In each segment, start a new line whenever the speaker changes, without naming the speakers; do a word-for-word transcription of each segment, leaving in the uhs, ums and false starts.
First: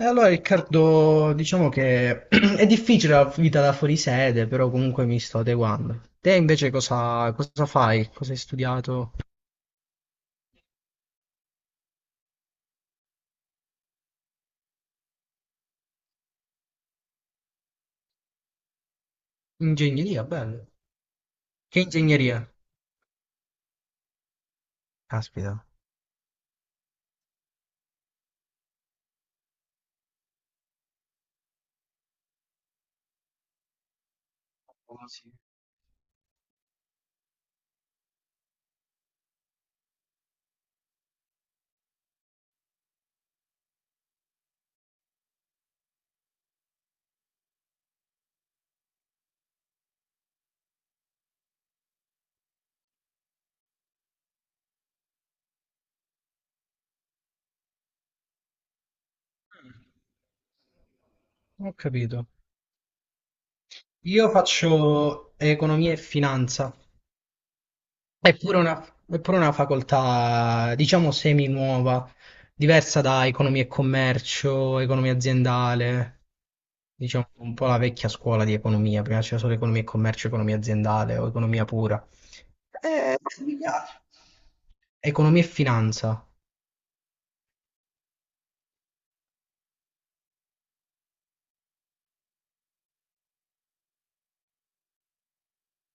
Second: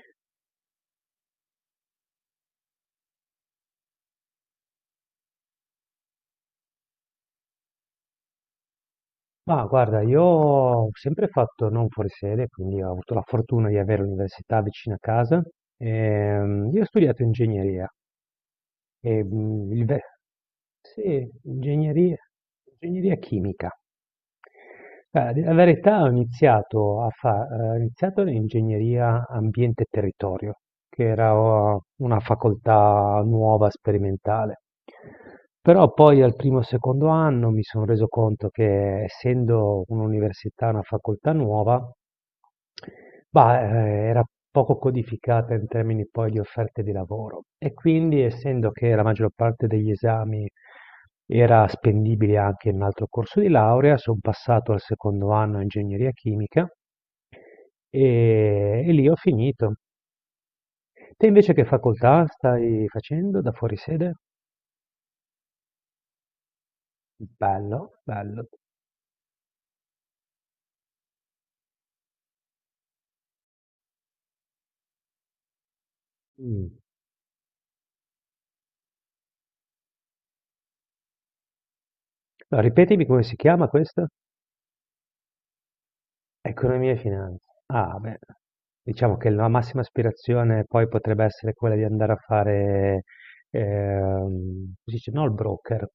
E allora Riccardo, diciamo che è difficile la vita da fuori sede, però comunque mi sto adeguando. Te invece cosa, cosa fai? Cosa hai studiato?
Ma guarda, io ho sempre fatto non fuori sede, quindi ho avuto la fortuna di avere l'università vicino a casa. Ehm, io ho studiato ingegneria e, mhmm, il ve
Ingegneria, bello.
sì,
Che
ingegneria
ingegneria?
ingegneria chimica. Ah, d la
Caspita.
verità Ho iniziato a fa ehm, ho iniziato l'ingegneria ambiente e territorio, che era o una facoltà nuova, sperimentale. Però poi al primo o secondo anno mi son reso conto che essendo un'università, una facoltà nuova, Bah, ehm, era poco codificata in termini poi di offerte di lavoro, e quindi essendo che la maggior parte degli esami era spendibile anche in un altro corso di laurea, son passato al secondo anno a ingegneria chimica e e lì ho finito. Te invece che
Ho
facoltà
capito.
stai facendo da fuori sede?
Io faccio economia e finanza.
Bello,
È
bello.
pure una, è pure una facoltà, diciamo, semi nuova, diversa da economia e commercio, economia aziendale,
Mh.
diciamo un po' la vecchia scuola di economia, prima c'era solo economia e commercio, economia aziendale o economia pura.
Ripetimi
Eh,
come si
mi
chiama
piace.
questa?
Economia e finanza,
Economia e finanza. Ah, beh, diciamo che la massima aspirazione poi potrebbe essere quella di andare a fare, ehm, si dice, no, il broker,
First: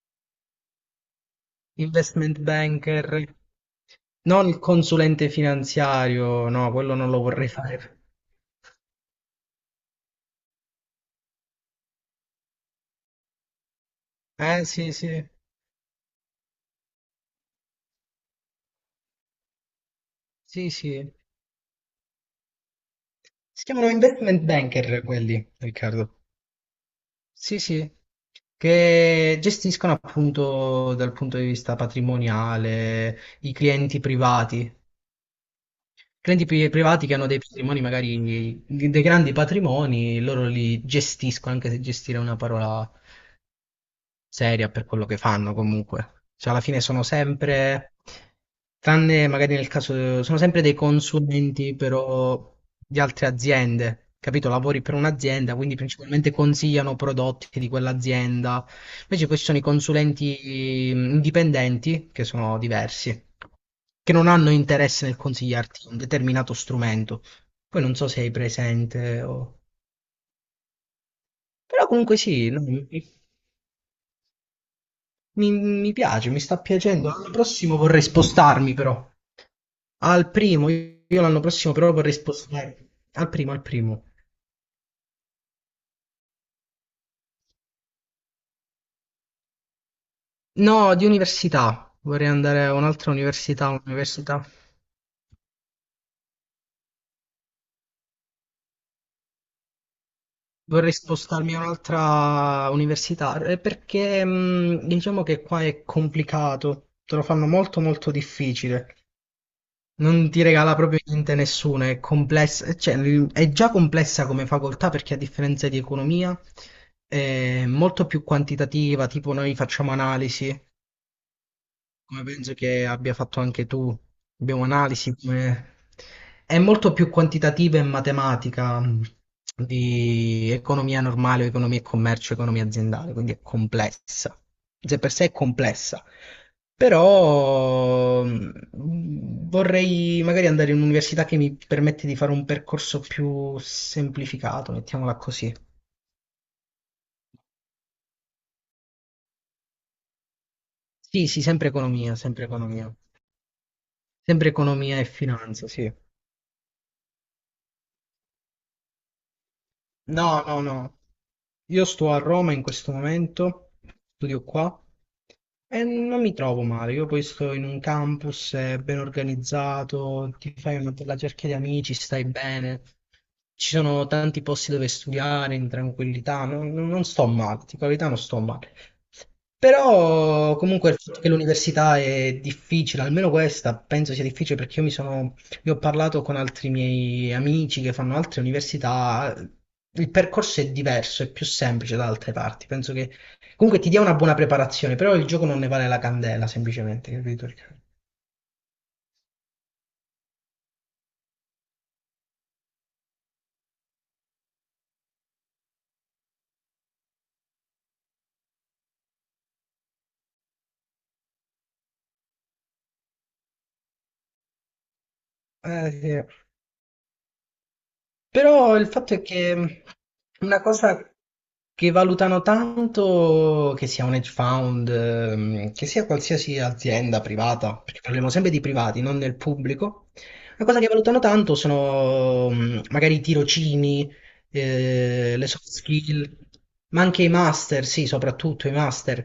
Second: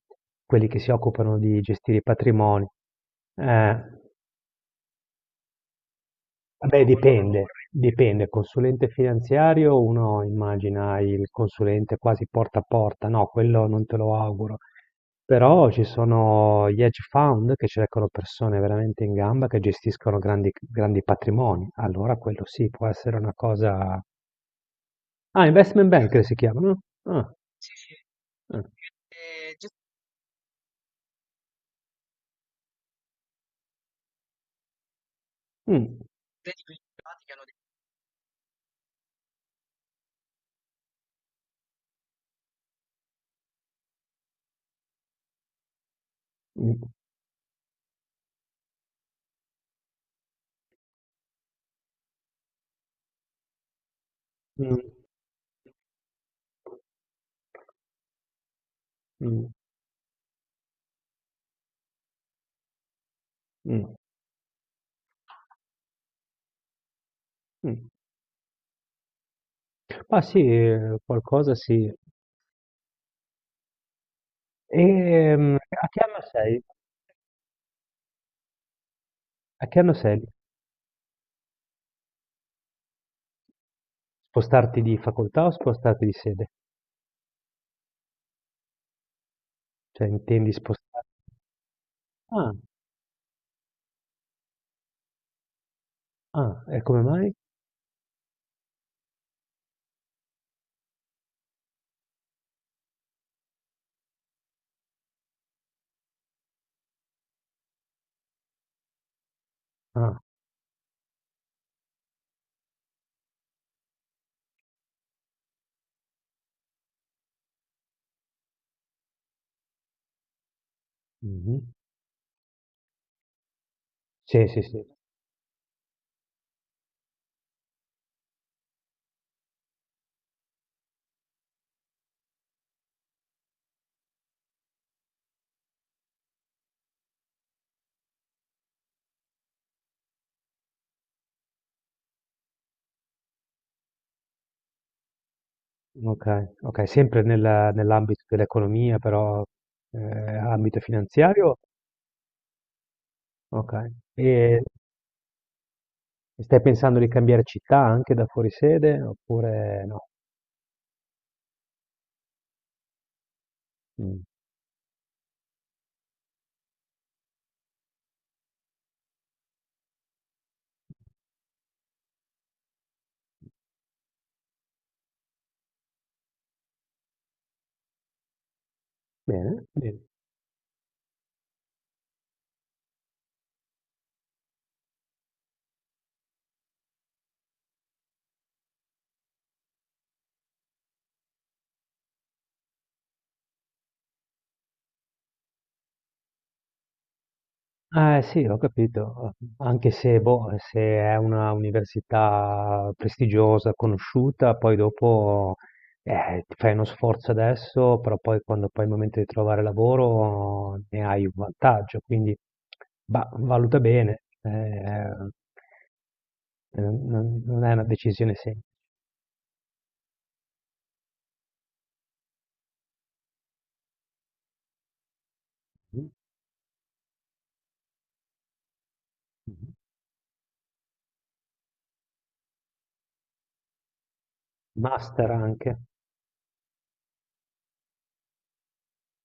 quelli che si occupano di gestire i
investment
patrimoni.
banker,
Eh,
non il consulente finanziario, no,
Beh,
quello non lo
dipende,
vorrei fare.
dipende. Consulente finanziario, uno immagina il consulente quasi porta a porta, no, quello non te lo auguro.
Eh sì, sì,
Però ci sono gli hedge fund che cercano persone veramente in gamba che gestiscono grandi,
sì,
grandi
sì.
patrimoni. Allora quello sì, può essere una
Si chiamano
cosa...
investment banker quelli,
Ah, investment
Riccardo.
banker si chiamano? Ah,
Sì, sì,
ah.
che gestiscono appunto dal punto di vista patrimoniale i clienti privati.
Mm,
Clienti pri- privati che hanno dei patrimoni, magari dei grandi patrimoni, loro li gestiscono, anche se gestire è una parola seria per quello che fanno comunque. Cioè, alla fine
mm,
sono sempre, tranne magari nel caso, sono sempre dei consulenti però di altre aziende, capito?
mm,
Lavori per un'azienda, quindi principalmente consigliano prodotti di quell'azienda. Invece poi ci
mm,
sono i consulenti mm, indipendenti, che sono diversi,
mm,
che non hanno interesse nel consigliarti un determinato strumento. Poi
mm.
non so se hai presente o...
Ma sì, eh, qualcosa
Però
sì.
comunque sì, no?
E,
Mi,
mm, a
mi
che anno
piace, mi sta
sei?
piacendo. L'anno prossimo vorrei spostarmi però.
A che anno sei?
Al primo, io io l'anno prossimo però vorrei spostarmi. Al primo, al primo.
Spostarti di facoltà o spostarti di sede? Cioè intendi
No,
sposta
di università. Vorrei
ah,
andare a un'altra università, un'università.
ah, e come mai?
Vorrei spostarmi a un'altra università eh, perché mh, diciamo che qua è complicato, te lo fanno molto molto difficile.
Ah,
Non ti regala proprio niente nessuno, è complessa, cioè, l- è già complessa come facoltà perché a differenza di economia è molto più quantitativa, tipo noi facciamo analisi,
mh-mh.
come penso che abbia fatto anche tu,
Sì, sì,
abbiamo
sì,
analisi come... È molto più quantitativa e matematica mh, di economia normale, o economia e commercio, economia aziendale, quindi è complessa. Se per sé è complessa, però mh, vorrei magari andare in un'università che mi permette di fare un percorso più semplificato, mettiamola così.
okay, okay, sempre nella nell'ambito dell'economia però, ehm, ambito
Sì, sì,
finanziario?
sempre economia, sempre economia.
Okay.
Sempre
E
economia e finanza, sì.
e stai pensando di cambiare città anche da fuori sede oppure no?
No, no, no. Io sto a Roma in questo momento,
Mh,
studio qua e non mi trovo male. Io poi sto in un campus eh, ben organizzato, ti fai una bella cerchia di amici, stai bene. Ci sono tanti posti dove studiare in tranquillità, non, non- non sto male, di qualità non sto male.
bene, bene.
Però comunque il fatto che l'università è difficile, almeno questa penso sia difficile perché io mi sono io ho parlato con altri miei amici che fanno altre università, il percorso è diverso, è più semplice da altre parti. Penso che comunque ti dia una buona preparazione, però il gioco non ne vale la candela, semplicemente, capito?
Eh sì, ho capito, anche se, boh, se è una università prestigiosa, conosciuta, poi dopo eh, ti fai uno sforzo adesso, però poi quando poi è il momento di trovare lavoro ne hai un vantaggio, quindi bah, valuta bene, eh,
Eh, sì.
eh, non, non è una decisione semplice.
Però il fatto è che una cosa che valutano tanto che sia un hedge fund, ehm, che sia qualsiasi azienda privata, perché parliamo sempre di privati, non del pubblico. Una cosa che valutano tanto sono mm, magari i tirocini,
Master
eh, le soft
anche.
skill, ma anche i master, sì, soprattutto i master.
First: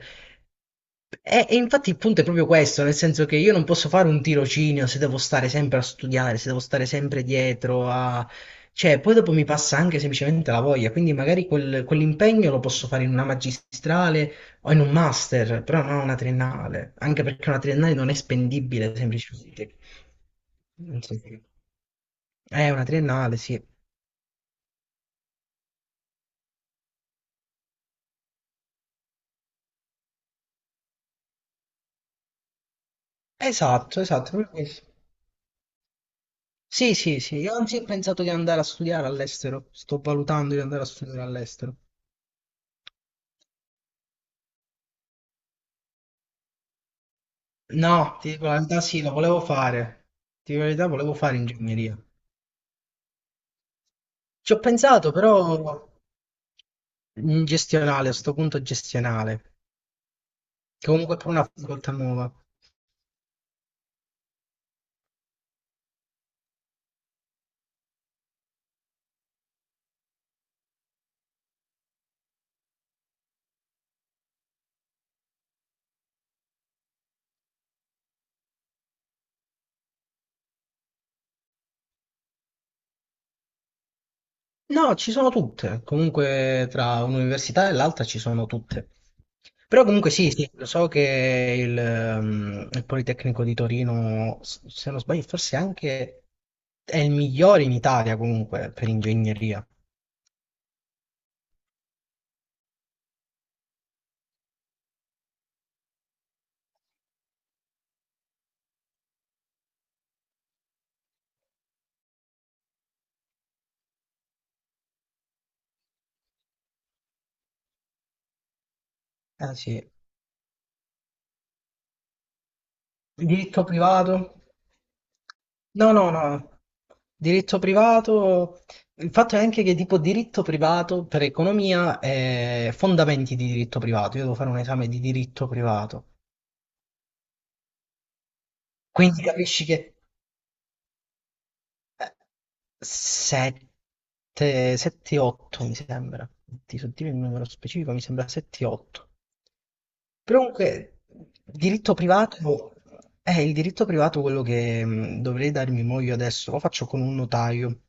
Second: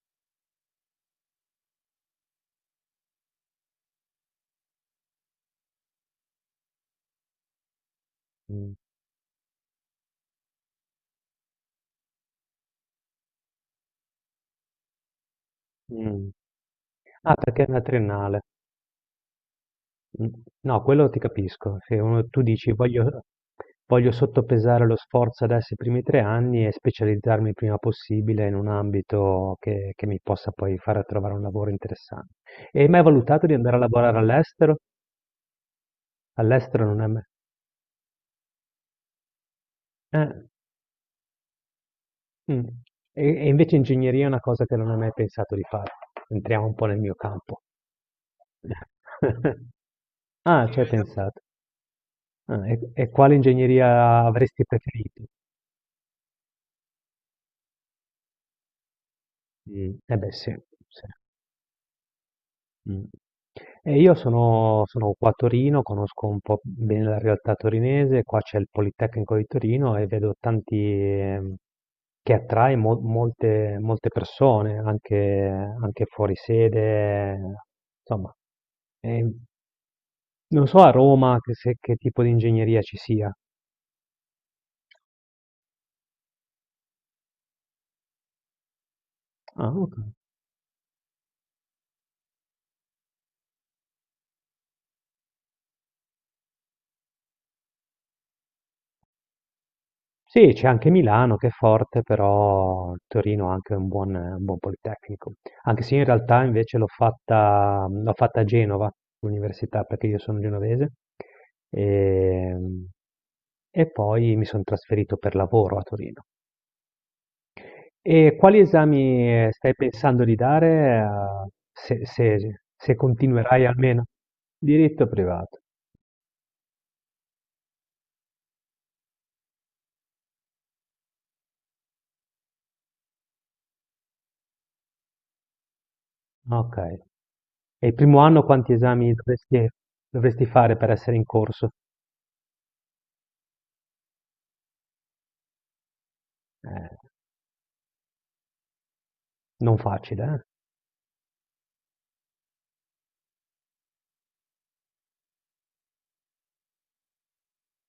E e infatti il punto è proprio questo, nel senso che io non posso fare un tirocinio se devo stare sempre a studiare, se devo stare sempre dietro a...
Mm.
Cioè, poi dopo mi passa anche semplicemente la voglia, quindi magari quel- quell'impegno lo posso fare in una magistrale o in un master, però non una
Mm.
triennale, anche
Ah,
perché una
perché è una
triennale non è
triennale.
spendibile semplicemente.
Mm. No,
Non
quello
so
ti
se-
capisco. Se uno- Tu
È
dici
una
voglio,
triennale, sì.
voglio sottopesare lo sforzo adesso i primi tre anni e specializzarmi il prima possibile in un ambito che, che mi possa poi far trovare un lavoro interessante. E hai mai valutato di andare a
Esatto,
lavorare
esatto, proprio
all'estero?
questo.
All'estero
Sì,
non è
sì,
mai...
sì, io anzi ho pensato di andare a studiare all'estero, sto
eh,
valutando di andare a studiare all'estero.
mm. E, e invece ingegneria è una cosa che non hai mai pensato di fare. Entriamo un po' nel mio campo.
No, ti dico la verità, sì, lo volevo fare. Ti dico la
Ah, ci
verità,
hai
volevo fare
pensato.
ingegneria.
Ah, e, e quale ingegneria
Ci ho
avresti
pensato,
preferito?
però in gestionale, a sto punto gestionale,
Mm. Eh beh, sì.
che
Sì.
comunque è pure una facoltà nuova.
Mh. E io sono sono qua a Torino, conosco un po' bene la realtà torinese, qua c'è il Politecnico di Torino e vedo tanti, ehm, che attrae mol molte molte persone, anche anche fuori sede, insomma. Ehm, Non so a Roma che se che tipo di ingegneria ci sia.
No, ci sono tutte. Comunque tra un'università e l'altra ci sono tutte.
Ah,
Però
oka
comunque sì, sì, lo so che il, ehm, il Politecnico di Torino, s- se non sbaglio, forse anche è il migliore in Italia comunque per ingegneria.
sì, c'è anche Milano che è forte, però Torino ha anche un buon, un buon politecnico. Anche se in realtà invece l'ho fatta, l'ho fatta a Genova, l'università, perché io sono genovese. E, e poi mi sono trasferito per lavoro a Torino. E quali esami, eh,
Ah,
stai
sì.
pensando di dare, eh, se, se- se
Diritto
continuerai almeno?
privato?
Diritto privato.
No, no, no. Diritto privato, il fatto è anche che tipo diritto privato per economia è fondamenti di diritto privato. Io devo fare un esame di diritto privato.
Ok. E il primo anno quanti esami
Quindi capisci
dovresti,
che
dovresti fare per essere in corso?
7, 7, otto mi sembra. Ti so
Eh.
dire il numero specifico, mi sembra sette, otto.
Non facile,
Però
eh?
comunque, diritto privato è il diritto privato quello che mh, dovrei darmi mo io adesso, lo faccio con un notaio.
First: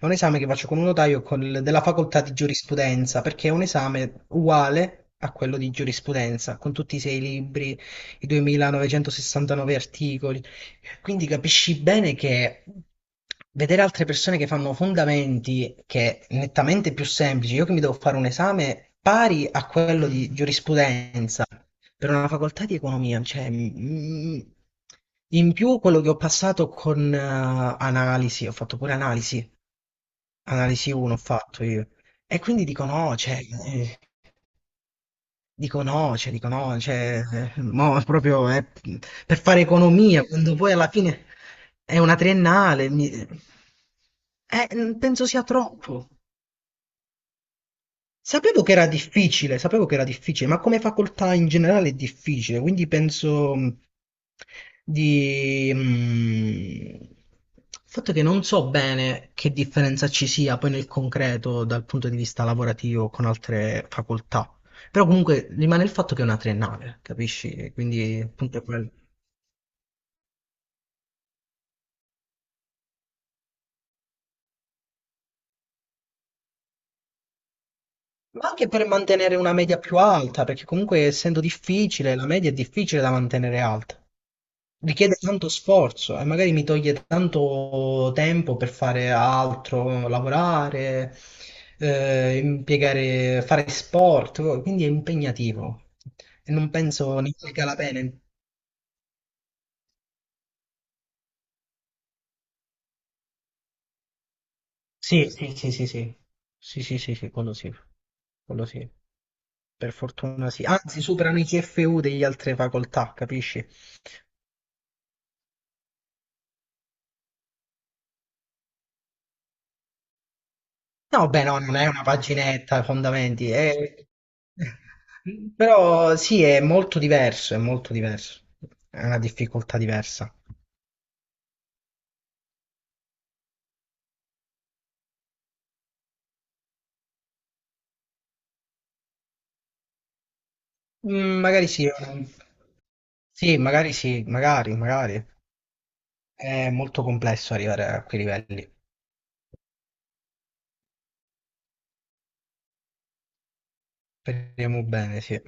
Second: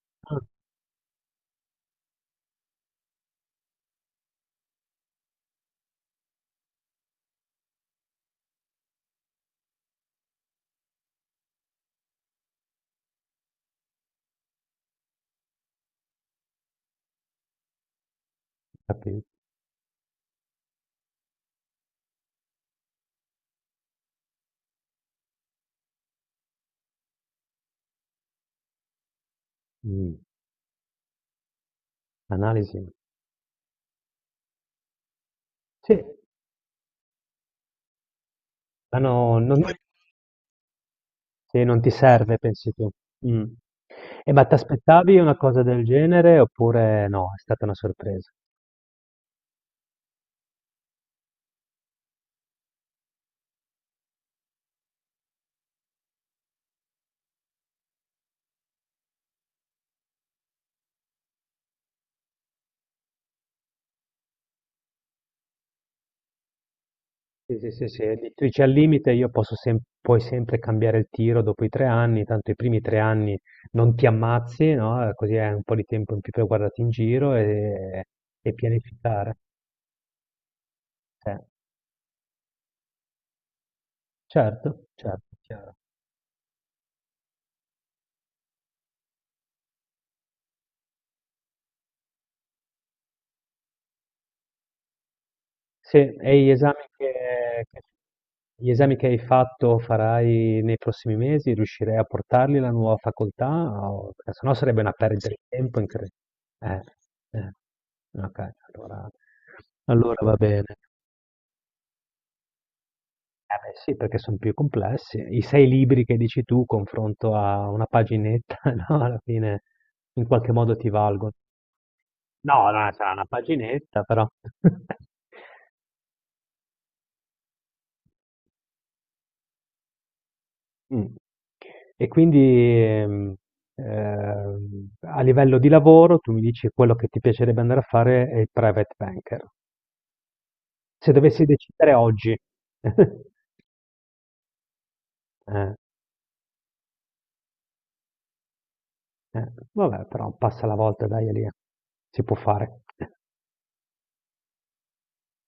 È un esame
Ah,
che faccio con un notaio col- della facoltà di giurisprudenza, perché è un esame uguale a quello di giurisprudenza, con tutti i sei libri, i duemilanovecentosessantanove articoli. Quindi capisci bene che vedere altre persone che fanno fondamenti che è nettamente più semplici, io che mi devo fare un esame
capi
pari a quello di giurisprudenza, per una facoltà di economia, cioè, mm, mm, in più quello che ho passato con eh, analisi, ho fatto pure analisi,
mh,
analisi uno ho fatto io, e quindi
analisi.
dico no, cioè, eh, dico
Sì,
no, cioè, dico no, cioè, eh, mo proprio eh,
ma no,
per
non
fare economia, quando poi alla fine
sì, non ti
è una
serve, pensi tu.
triennale, mi-
Mh. Eh, ma
eh,
t'aspettavi
penso
una
sia
cosa del
troppo.
genere oppure no, è stata una sorpresa?
Sapevo che era difficile, sapevo che era difficile, ma come facoltà in generale è difficile, quindi penso mh, di... mh, il fatto è che non so bene che differenza ci sia poi nel concreto dal punto di vista lavorativo con altre facoltà, però comunque rimane il fatto che è una triennale,
Sì, sì,
capisci?
sì,
Quindi
sì,
il
di- tu
punto
dici
è
al
quello.
limite io posso sem- puoi sempre cambiare il tiro dopo i tre anni, tanto i primi tre anni non ti ammazzi, no? Eh, così hai un po' di tempo in più per guardarti in giro e,
Ma
e
anche per mantenere
pianificare.
una media più alta, perché comunque
Sì,
essendo difficile, la media è difficile da mantenere alta.
certo,
Richiede
certo,
tanto
chiaro.
sforzo e magari mi toglie tanto tempo per fare altro, lavorare, eh, impiegare, fare sport, quindi è impegnativo
Sì, e gli
e non
esami
penso ne
che,
valga la
che-
pena.
gli esami che hai fatto farai nei prossimi mesi, riuscirei a portarli alla nuova facoltà? O- Perché sennò sarebbe una perdita,
Sì,
sì, di
sì, sì,
tempo
sì, sì,
incredibile.
sì, sì, sì, sì,
Eh, eh.
quello sì,
Ok,
quello sì,
allora,
per
allora va
fortuna sì.
bene.
Anzi, superano i C F U degli altre facoltà,
Eh
capisci?
beh, sì, perché sono più complessi. I sei libri che dici tu, confronto a una paginetta, no? Alla fine in qualche modo ti
No,
valgono.
beh, no, non è una
No,
paginetta,
no, sarà una
fondamenti, è-
paginetta, però.
però sì, è molto diverso, è molto diverso, è una difficoltà diversa.
Mh. E quindi, ehm, ehm, a livello di lavoro tu mi dici quello che ti piacerebbe andare a fare è il private banker. Se
Mm,
dovessi
magari sì,
decidere
eh,
oggi.
sì, magari sì, magari, magari.
Eh,
È molto complesso arrivare a quei livelli.
eh. Vabbè però passa la volta, dai Elia, si può fare.
Speriamo bene, sì.